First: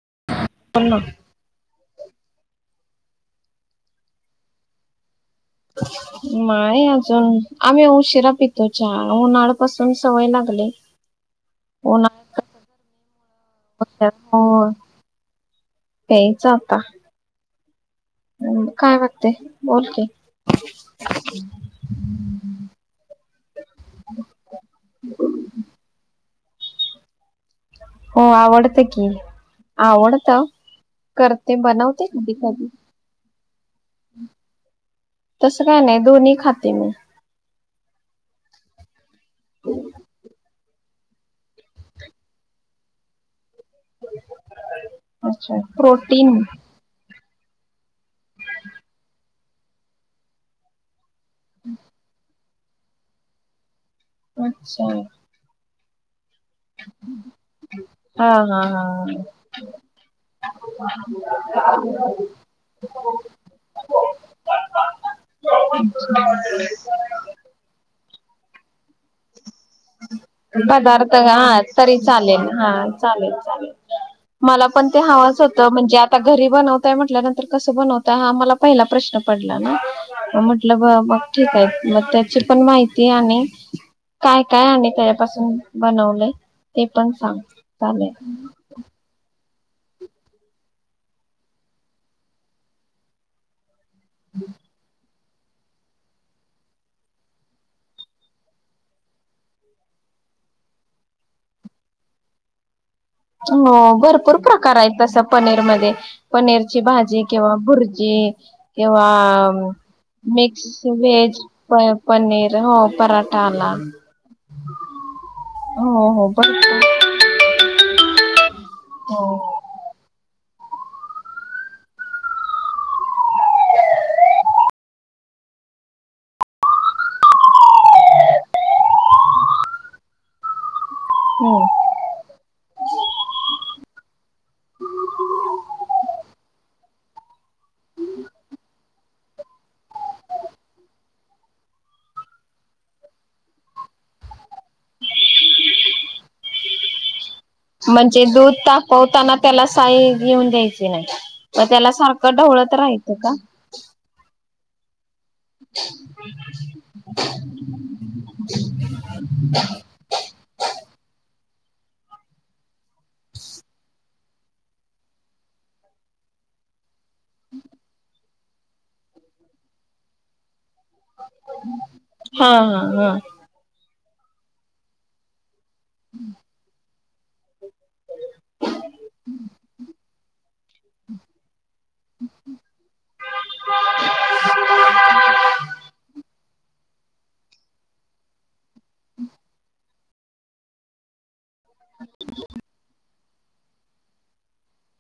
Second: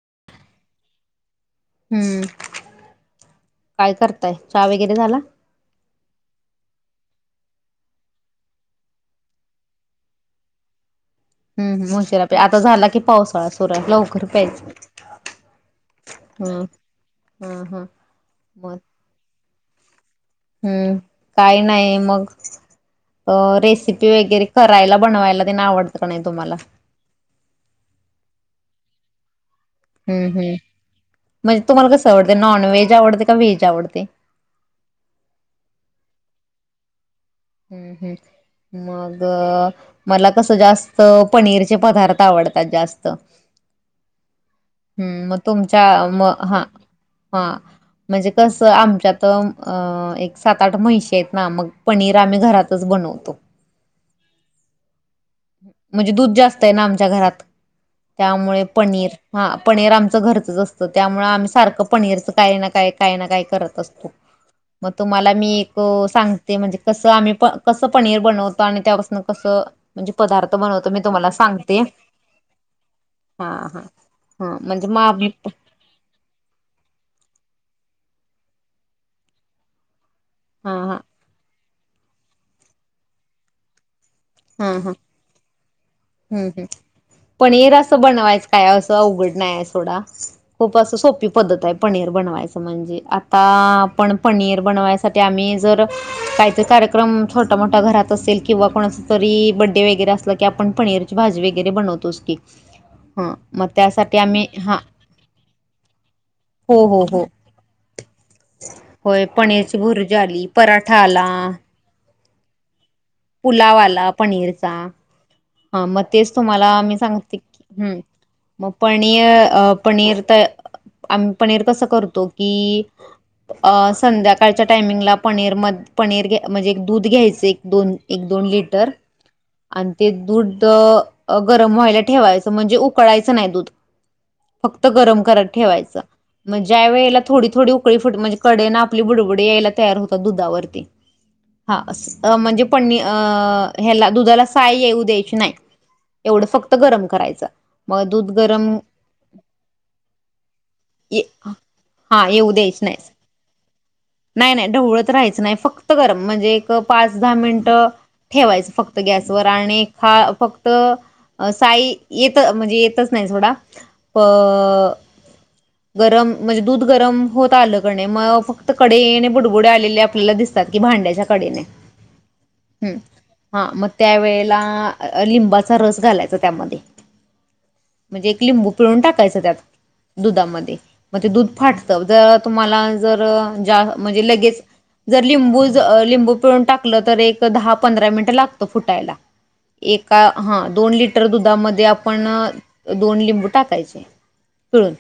[unintelligible] हम्म काय करताय चहा वगैरे झाला. माय अजून आम्ही उशिरा पितो चहा उन्हाळ्या पाासून सवय लागली. हम्म उशिरा प्या उन्हाळ्यात आता झाला की पावसाळा सुर लवकर प्यायज प्यायच आता. ह हा. मग काय बगते बोल की. हम्म काही नाही मग. अ रेसिपी वगैरे करायला बनवायला तेना आवडत का नाही तुम्हाला. आवडत की आवडत. हम्म हम्म करते म्हणजे तुम्हाला बनवते कसं कधी आवडते कधी. नॉनव्हेज आवडते का व्हेज आवडते तसं काय नाही दोन्ही खाते मी. ह् ह् मग मला कसं जास्त. पनीरचे पदार्थ आवडतात जास्त. हम्म मग अच्छा तुमच्या मग प्रोटीन हा. हा म्हणजे कसं आमच्यात अ एक सात आठ म्हहिश आहेत ना मग पनीर आम्ही घरातच बनवतो. अच्छा. म्हणजे दूध जास्त आहे ना आमच्या घरात हा हा त्यामुळे पनीर. हा हा पनीर आमचं घरचंच असतं त्यामुळे आम्ही सारखं पनीरच काही ना काय काही ना काय करत असतो. मग तुम्हाला मी एक सांगते म्हणजे कस आम्ही कस पनीर बनवतो आणि. त्यापासन कस म्हणजे पदार्थ बनवतो मी पदार्थ तुम्हाला हा सांगते तरी चालेल हा चालेल हा चालेल हा हा मला पण म्हणजे ते मग आम्ही हवाच होतं म्हणजे आता घरी बनवताय म्हटल्यानंतर कसं कोण होता मला पहिला प्रश्न पडला ना हा हा म्हटलं मग ठीक आहे. मग त्याची पण माहिती आणि काय काय आणि त्याच्यापासून बन हमं हम् हम् पनीर असं बनवायचं काय असं अवघड नाही असं थोडा खूप असं सोपी पद्धत आहे पनीर बनवायचं म्हणजे आता [inaudible] पण पनीर बनवायचं ते आम्ही जर काहीतरी कार्यक्रम छोटा मोठा घरात असेल किंवा कोणाचा तरी बड्डे वगैरे बड्डे असला की आपण पनीरची भाजी वगैरे बनवतोच की ह मग हो त्यासाठी भरपूर आम्ही प्रकार हा आहेत तसं पनीर मध्ये पनीरची हो हो हो भाजी किंवा भुर्जी किंवा होय पनीरची भुर्जी आली मिक्स पराठा आला व्हेज पनीर हो पुलाव आला पनीर चा हा मग हो हो तेच तुम्हांला मी बरोबर सांगते की हम मग हो पनीर अं पनीर तर आम्ही पनीर कसं करतो की अ संध्याकाळच्या टायमिंगला पनीर म पनीर म्हणजे एक दूध घ्यायच एक दोन एक दोन दोन लिटर आणि ते दूध अ हो. गरम व्हायला ठेवायचं म्हणजे उकळायचं नाही दूध फक्त गरम करत ठेवायचं मग ज्या वेळेला थोडी थोडी उकळी फुट म्हणजे कडेन आपली बुडबुडी यायला तयार होतात दुधावरती हा म्हणजे पनी अ ह्या दुधाला साई येऊ द्यायची नाही एवढं फक्त गरम करायचं मग म्हणजे दूध गरम तापवताना त्याला साई येऊ द्यायची नाही ये मग त्याला हा सारखं येऊ ढवळत [unintelligible] द्यायच नाही राहायचं का नाही नाही ढवळत राहायचं नाही फक्त गरम म्हणजे पाच दहा मिनटं ठेवायच फक्त गॅसवर [unintelligible] हा फक्त अ साई येतं म्हणजे येतच नाही सोडा अ गरम म्हणजे दूध गरम होत आलं कणी मग फक्त कडेन बुडबुडे आलेले आपल्याला दिसतात भांड्याच्या कडेने हा हम हा हा मग त्या वेळेला लिंबाचा रस घालायचा त्यामध्ये म्हणजे एक लिंबू पिळून टाकायचं त्यात दुधामध्ये मग ते दूध फाटतं जर तुम्हाला जर जास् म्हणजे लगेच जर लिंबू जर लिंबू पिळून टाकलं तर एक दहा पंधरा मिनिटं लागत फुटायला एका हा दोन लिटर दुधामध्ये आपण दोन लिंबू टाकायचे पिळून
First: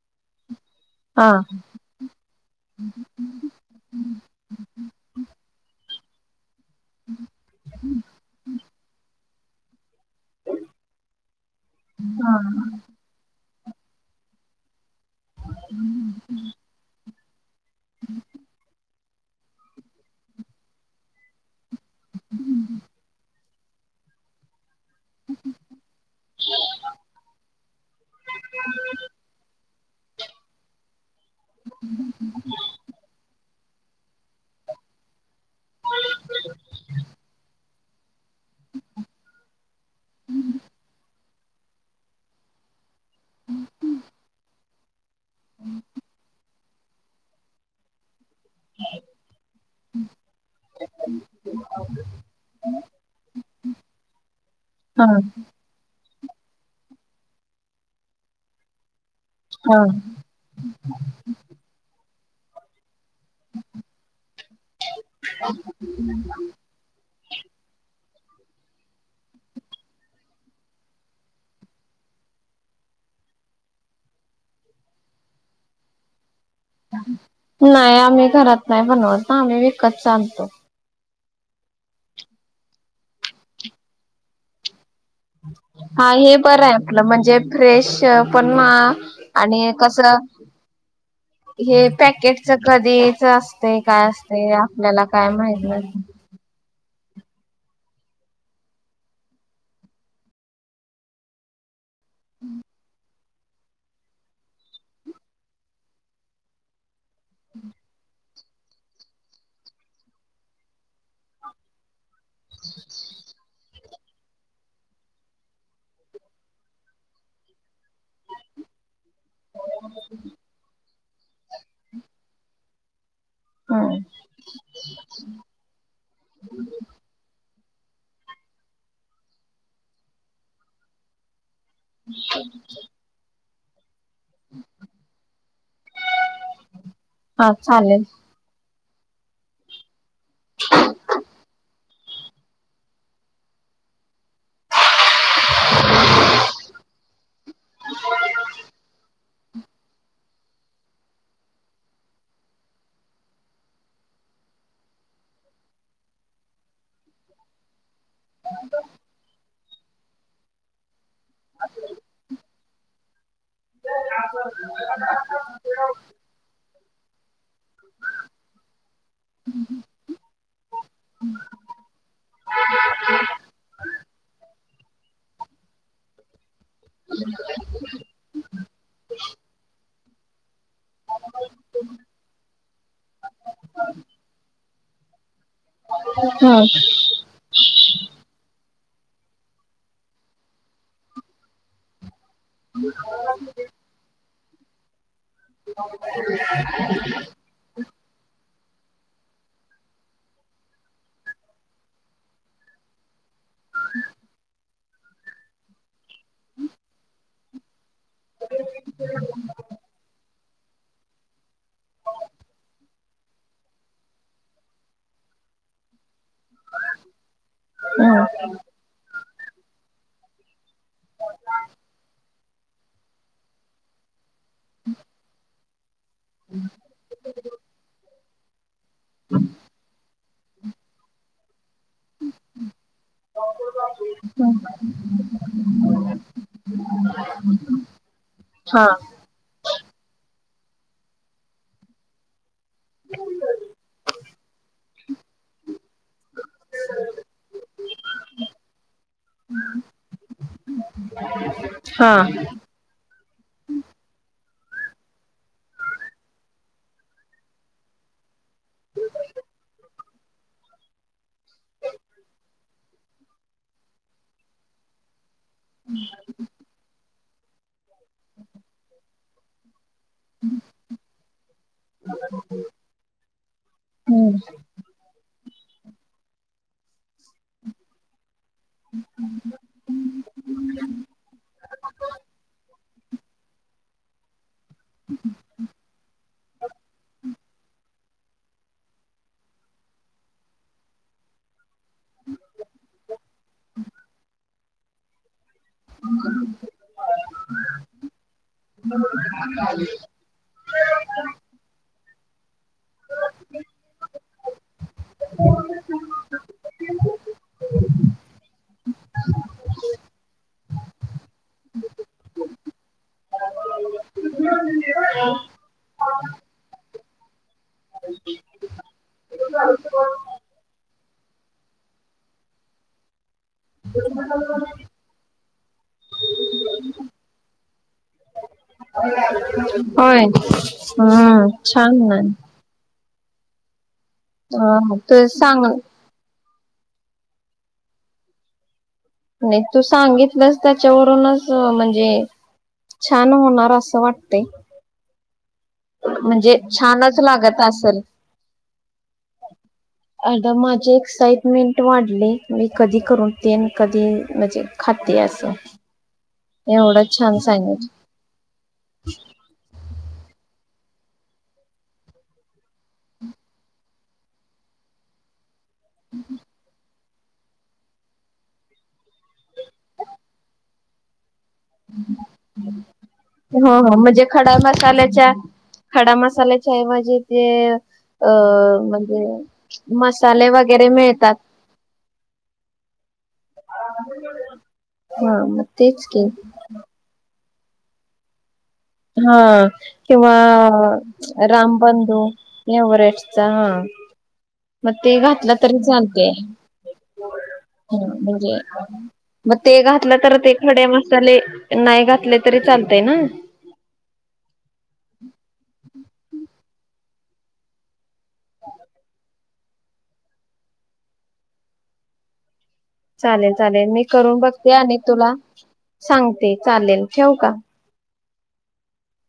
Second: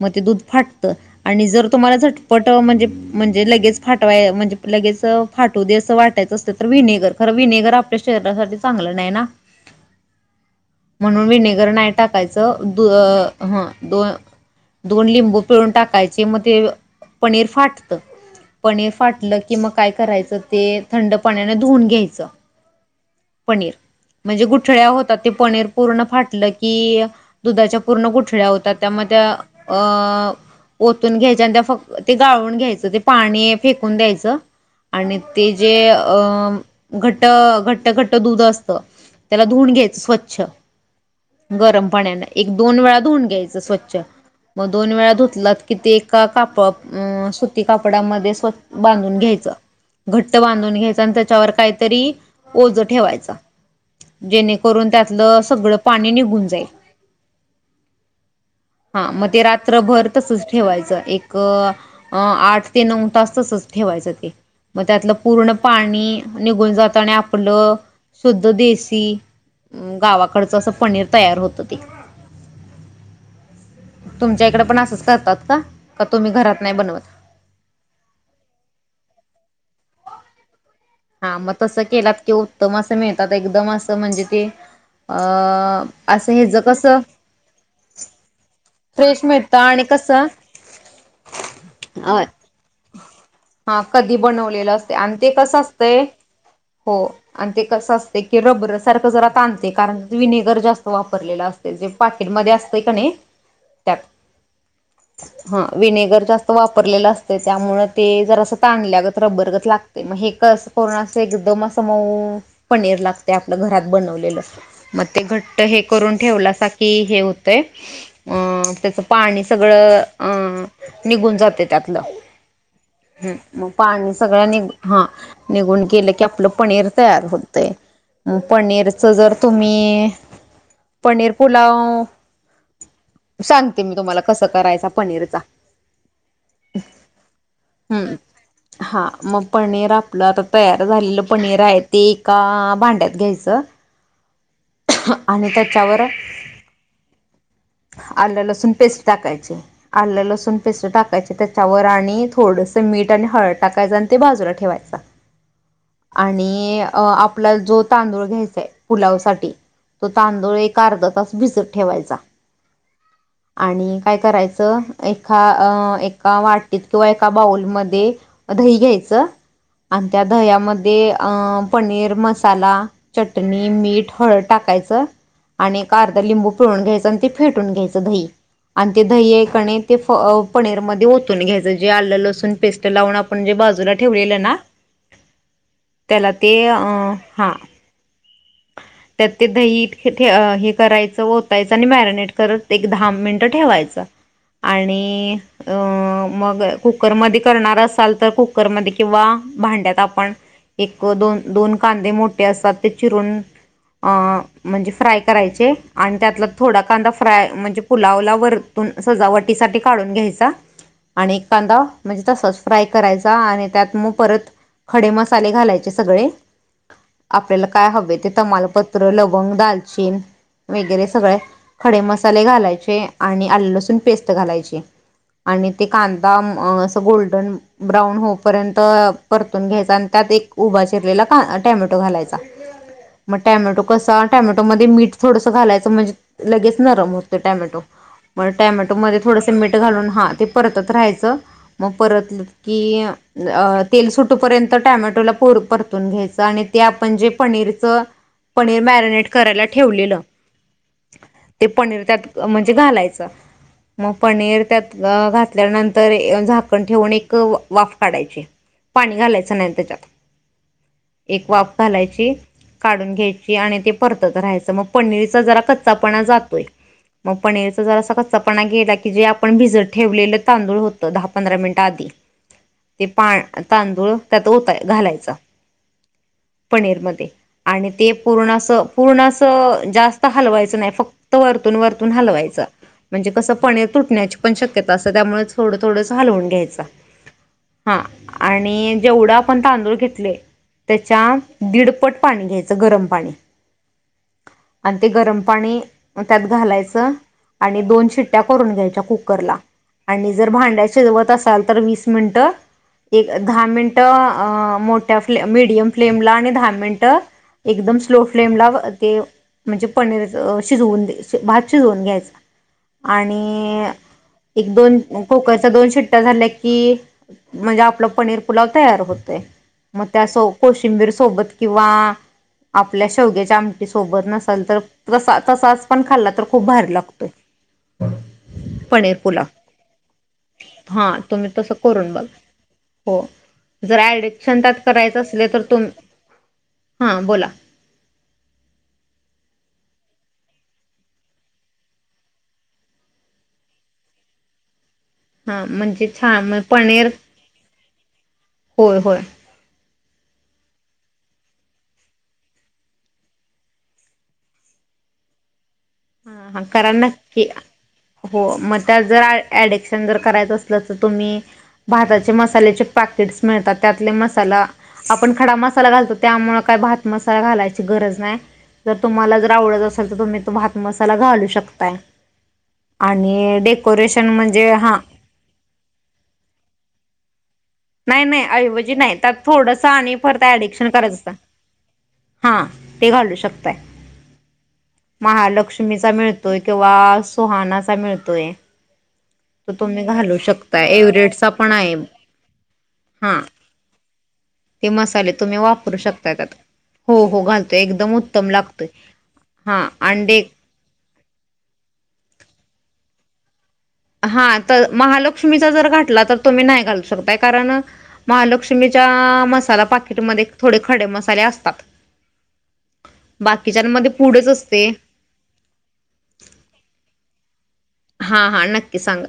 मग ते दूध फाटत हा आणि जर तुम्हाला झटपट म्हणजे म्हणजे लगेच फाटवायच म्हणजे लगेच फाटू दे असं वाटत असल तर विनेगर खर विनेगर आपल्या शरीरासाठी चांगलं नाही ना म्हणून विनेगर नाही हा टाकायचं दू ह दोन दोन लिंबू पिळून टाकायचे मग ते पनीर फाटतं पनीर फाटलं कि मग काय करायचं ते थंड पाण्याने धुवून घ्यायचं पनीर म्हणजे गु गुठळ्या होतात ते पनीर पूर्ण फाटलं की दुधाच्या पूर्ण गुठळ्या होतात त्यामुळे त्या अ ओतून घ्यायच्या आणि त्या फक्त ते गाळून घ्यायचं ते पाणी फेकून द्यायचं आणि ते जे अ घठ्ठ घठ्ठ घठ्ठ घठ्ठ दूध असतं त्याला धूवून घ्यायच स्वच्छ गरम पाण्याने एक दोन वेळा धून घ्यायचं स्वच्छ मग दोन वेळा धुतलात किती ताक आपोआप अ सुती कापड्यामध्येच परत बांधून घ्यायच, घट्ट बांधून घ्यायचं आणि त्याच्यावर काहीतरी ओझ ठेवायच जेणेकरून हा हा त्यातलं सगळं पा पाणी निघून जाईल. हा म ते हा रात्रभर तसच ठेवायचं एक आठ ते नऊ तास तसंच ठेवायचं ते मग, त्यातल पूर्ण पाणी निघून जात आणि आपलं शुद्ध देसी गावाकडचं असं पनीर तयार होत ते. तुमच्या इकडे पण असंच करतात का? का तुम्ही घरात नाही बनवत नाही आम्ही घरात नाही बनवत ना आम्ही विकतच आणतो. हा मग तसं केलात कि उत्तम असं मिळतात, एकदम असं म्हणजे ते अ हा असं हे हेज बरं आहे कसं आपलं म्हणजे फ्रेश पण फ्रेश मिळत आणि आणि कसं [inaudible] हे होय पॅकेटच कधीच असतय? हा काय कधी असतय? बनवलेलं असते आपल्याला आणि काय कसं माहित ना ते हो आणि ते कसं असतं की, रबर सारखं जरा ताणते कारण विनेगर जास्त वापरलेलं असते जे पाकेट मध्ये असतंय कनय त्यात हा विनेगर जास्त वापरलेलं अस त त्यामुळे ते जरा असं ताणल्यागत रबरगत लागतय मग हे कस करुन असं एकदम असं मऊ पनीर लागतंय, आपलं घरात बनवलेलं मग ते घट्ट हे हे करुन ठेवलासा कि हे होतंय पाणी सगळं अं निघून जातय त्यातलं. हम्म मग पाणी सगळं नि हा निघून गेलं की, आपलं पनीर तयार होत तय पनीरच जर तुम्ही पनीर पुलाव [inaudible] सांगते मी. तुम्हाला कसं करायचा पनीरचा? हा चालेल. हम्म. हा मग पनीर आप ल आता तयार झालेलं पनीर आहे, ते एका भांड्यात घ्यायचं. [unintelligible] आणि त्याच्यावर आलं लसूण पेस्ट टाकायच आलं लसूण पेस्ट टाकायचं त्याच्यावर आणि थोडस मीठ आणि हळद टाकायचं आणि ते भाजून म ठेवायचा आणि अ आपला जो तांदूळ घ्यायचाय पुलाव साठी तो तांदूळ एक अर्धा तास भिजत ठेवायचा आणि काय करायचं एका अ एक का वाटीत किंवा एका बाउलमध्ये दही घ्यायचं आणि त्या दह्यामध्ये अ पनीर मसाला चटणी मीठ हळद टाकाय च आणि एक अर्धा लिंबू पिळून घ्यायच आणि ते फेटून घ्यायचं दही आणि ते दही कणे ते फ अ पनीरमध्ये ओतून घ्यायचं, जे आलं लसून पेस्ट लावून आपण जे बाजूला ठेवलेलं ना त्याला ते हम्म अ हा [inaudible] त्यात ते दहीत अ हे करायचं ओतायचं आणि मॅरिनेट करत एक दहा मिनिटं ठेवायचं. आणि अ मग कुकरमध्ये करणार असाल तर कुकरमध्ये किंवा भांड्यात आपण एक दोन दोन कांदे मोठे असतात, ते चिरून अ म्हणजे फ्राय करायचे आणि त्यातला थोडा कांदा फ्राय, म्हणजे पुलावला वरतून सजावटीसाठी काढून घ्यायचा आणि कांदा म्हणजे तसाच फ्राय करायचा आणि त्यात म परत खडे मसाले घालायचे सगळे, आपल्याला काय हवे ते. हम्म तमालपत्र, लवंग, दालचीन वगैरे सगळे खडे मसाले घालायचे आणि आल लसूण पेस्ट घालायची. आणि ते कांदा अस गोल्डन ब्राऊन होऊपर्यंत परतून घ्यायच. उभ चिरलेला टोमॅटो घालायचा. मग टोमॅटो कसं टोमॅटोमध्ये मीठ थोडंसं घालायचं म्हणजे लगेच. नरम होतंय टोमॅटो मग हा टोमॅटो मध्ये थोडंसं मीठ घालून हा ते परतत राहायच मग परतल की तेल सुटेपर्यंत टोमॅटोला पर परतून घ्यायचं आणि ते आपण जे पनीरच. पनीर मॅरिनेट करायला ठेवलेलं. ते पनीर हा त्यात म्हणजे घालायचं. मग पनीर त्यात घातल्यानंतर झाकण ठेवून एक वाफ काढायची. पाणी घालायचं नाही त्याच्यात एक वाफ घालायची. काढून घ्यायची आणि ते परतत राहायचं मग पनीरचा जरा कच्चापणा जातोय. मग पनीरच जर असा कच्चापणा गेला की जे आपण भिजत ठेवलेलं तांदूळ होतं दहा पंधरा मिनटं आधी ते पा तांदूळ हम्म त्यात होता घालायचा. पणेरमध्येध्ये आणि ते पूर्ण अस पूर्ण अस जास्त हलवायचं नाही फक्त वरतून वरतून हलवायचं. म्हणजे कसं पनीर तुटण्याची पण शक्यता असत त्यामुळे थोडं थोडं हलवून घ्यायच. हा आणि जेवढं आपण तांदूळ घेतले त्याच्या दीडपट पाणी घ्यायचं गरम पाणी आणि ते गरम पाणी त्यात घालायचं. आणि दोन शिट्ट्या करून घ्यायच्या कुकरला आणि जर भांड्याचे जवत असाल तर वीस मिनिटं. एक दहा मिनिटं मोठ्या फ्ले मिीडियम फ्लेमला आणि दहा मिनिटं. एकदम स्लो फ्लेमला ते म्हणजे पनीर शिजवून भात शिजवून घ्यायच. आणि एक दोन कोकरचा दोन शिट्टा झाल्या की म्हणजे आपलं पनीर पुलाव तयार होतय. मग त्यास कोशिंबीर सोबत किंवा आपल्या शेवग्याच्या आमटी सोबत नसाल तर तसा तसाच पण खाल्ला तर खूप भारी लागतोय. पण होय हा हम्म तुम्ही तस छान करून आहे. बघ. हो जर ऍडिक्शन हा त्यात तू करायचं असल तर सांग तुम हा बोला. नाही तू सांगितलंस त्याच्यावरूनच म्हणजे छान होणार असं वाटते. हां म्हणजे छान म्हणजे छानच लागत असेल. हो होय. आता माझे एक्साइटमेंट वाढले मी कधी करून तेन कधी म्हणजे खात. दि असस हा हा करा नक्की हो मग त्या जर ऍडिक्शन जर करायचं. तर तुम्ही भाताचे मसाल्याचे पाकेटस मिळतात. त्यातले मसाला आपण खडा मसाला घालतो त्यामुळे काय भ हात मसाला घालायची गरज नाही जर तुम्हाला जर आवडत असेल तर तुम्ही त भात मसाला घालू शकता. वक्तां हो हो म्हणजे खडा हा मसाल्याच्या खडा मसाल्याच्या आहेऐवजी नाही अ नाही ऐवजी नाही म्हणजे त्यात थोडंसं मसाले वगैरे मिळतात. हा ते घलच. हा मग तेच महालक्ष्मीचा की मिळतोय किंवा सुहानासा मिळतोय. हा तो तुम्ही किंवा घालू शकता एव्हरेटचा पण आहे रामबंधू नवेटचा हा मग ते मसाले घातलं तुम्ही तरी वापरू चालते शकता त्यात हो हो घालतोय एकदम उत्तम म्हणजे लागतोय मग ते हा घातलं तर अंडे ते खडे मस्त चले नाही घातले तरी चालतय ना हा तर महालक्ष्मीचा जर घाठला तर तुम्ही नाही घाल शकताय कारण महालक्ष्मीच्या मसाला पाकिटमध्ये थोडे खडे मसाले असतात [inaudible] चालेल चालेल मी बाकीच्यांमध्ये करून पुढच बघते असते आणि तुला सांगते चालेल ठेव का हा हा नक्की सांगा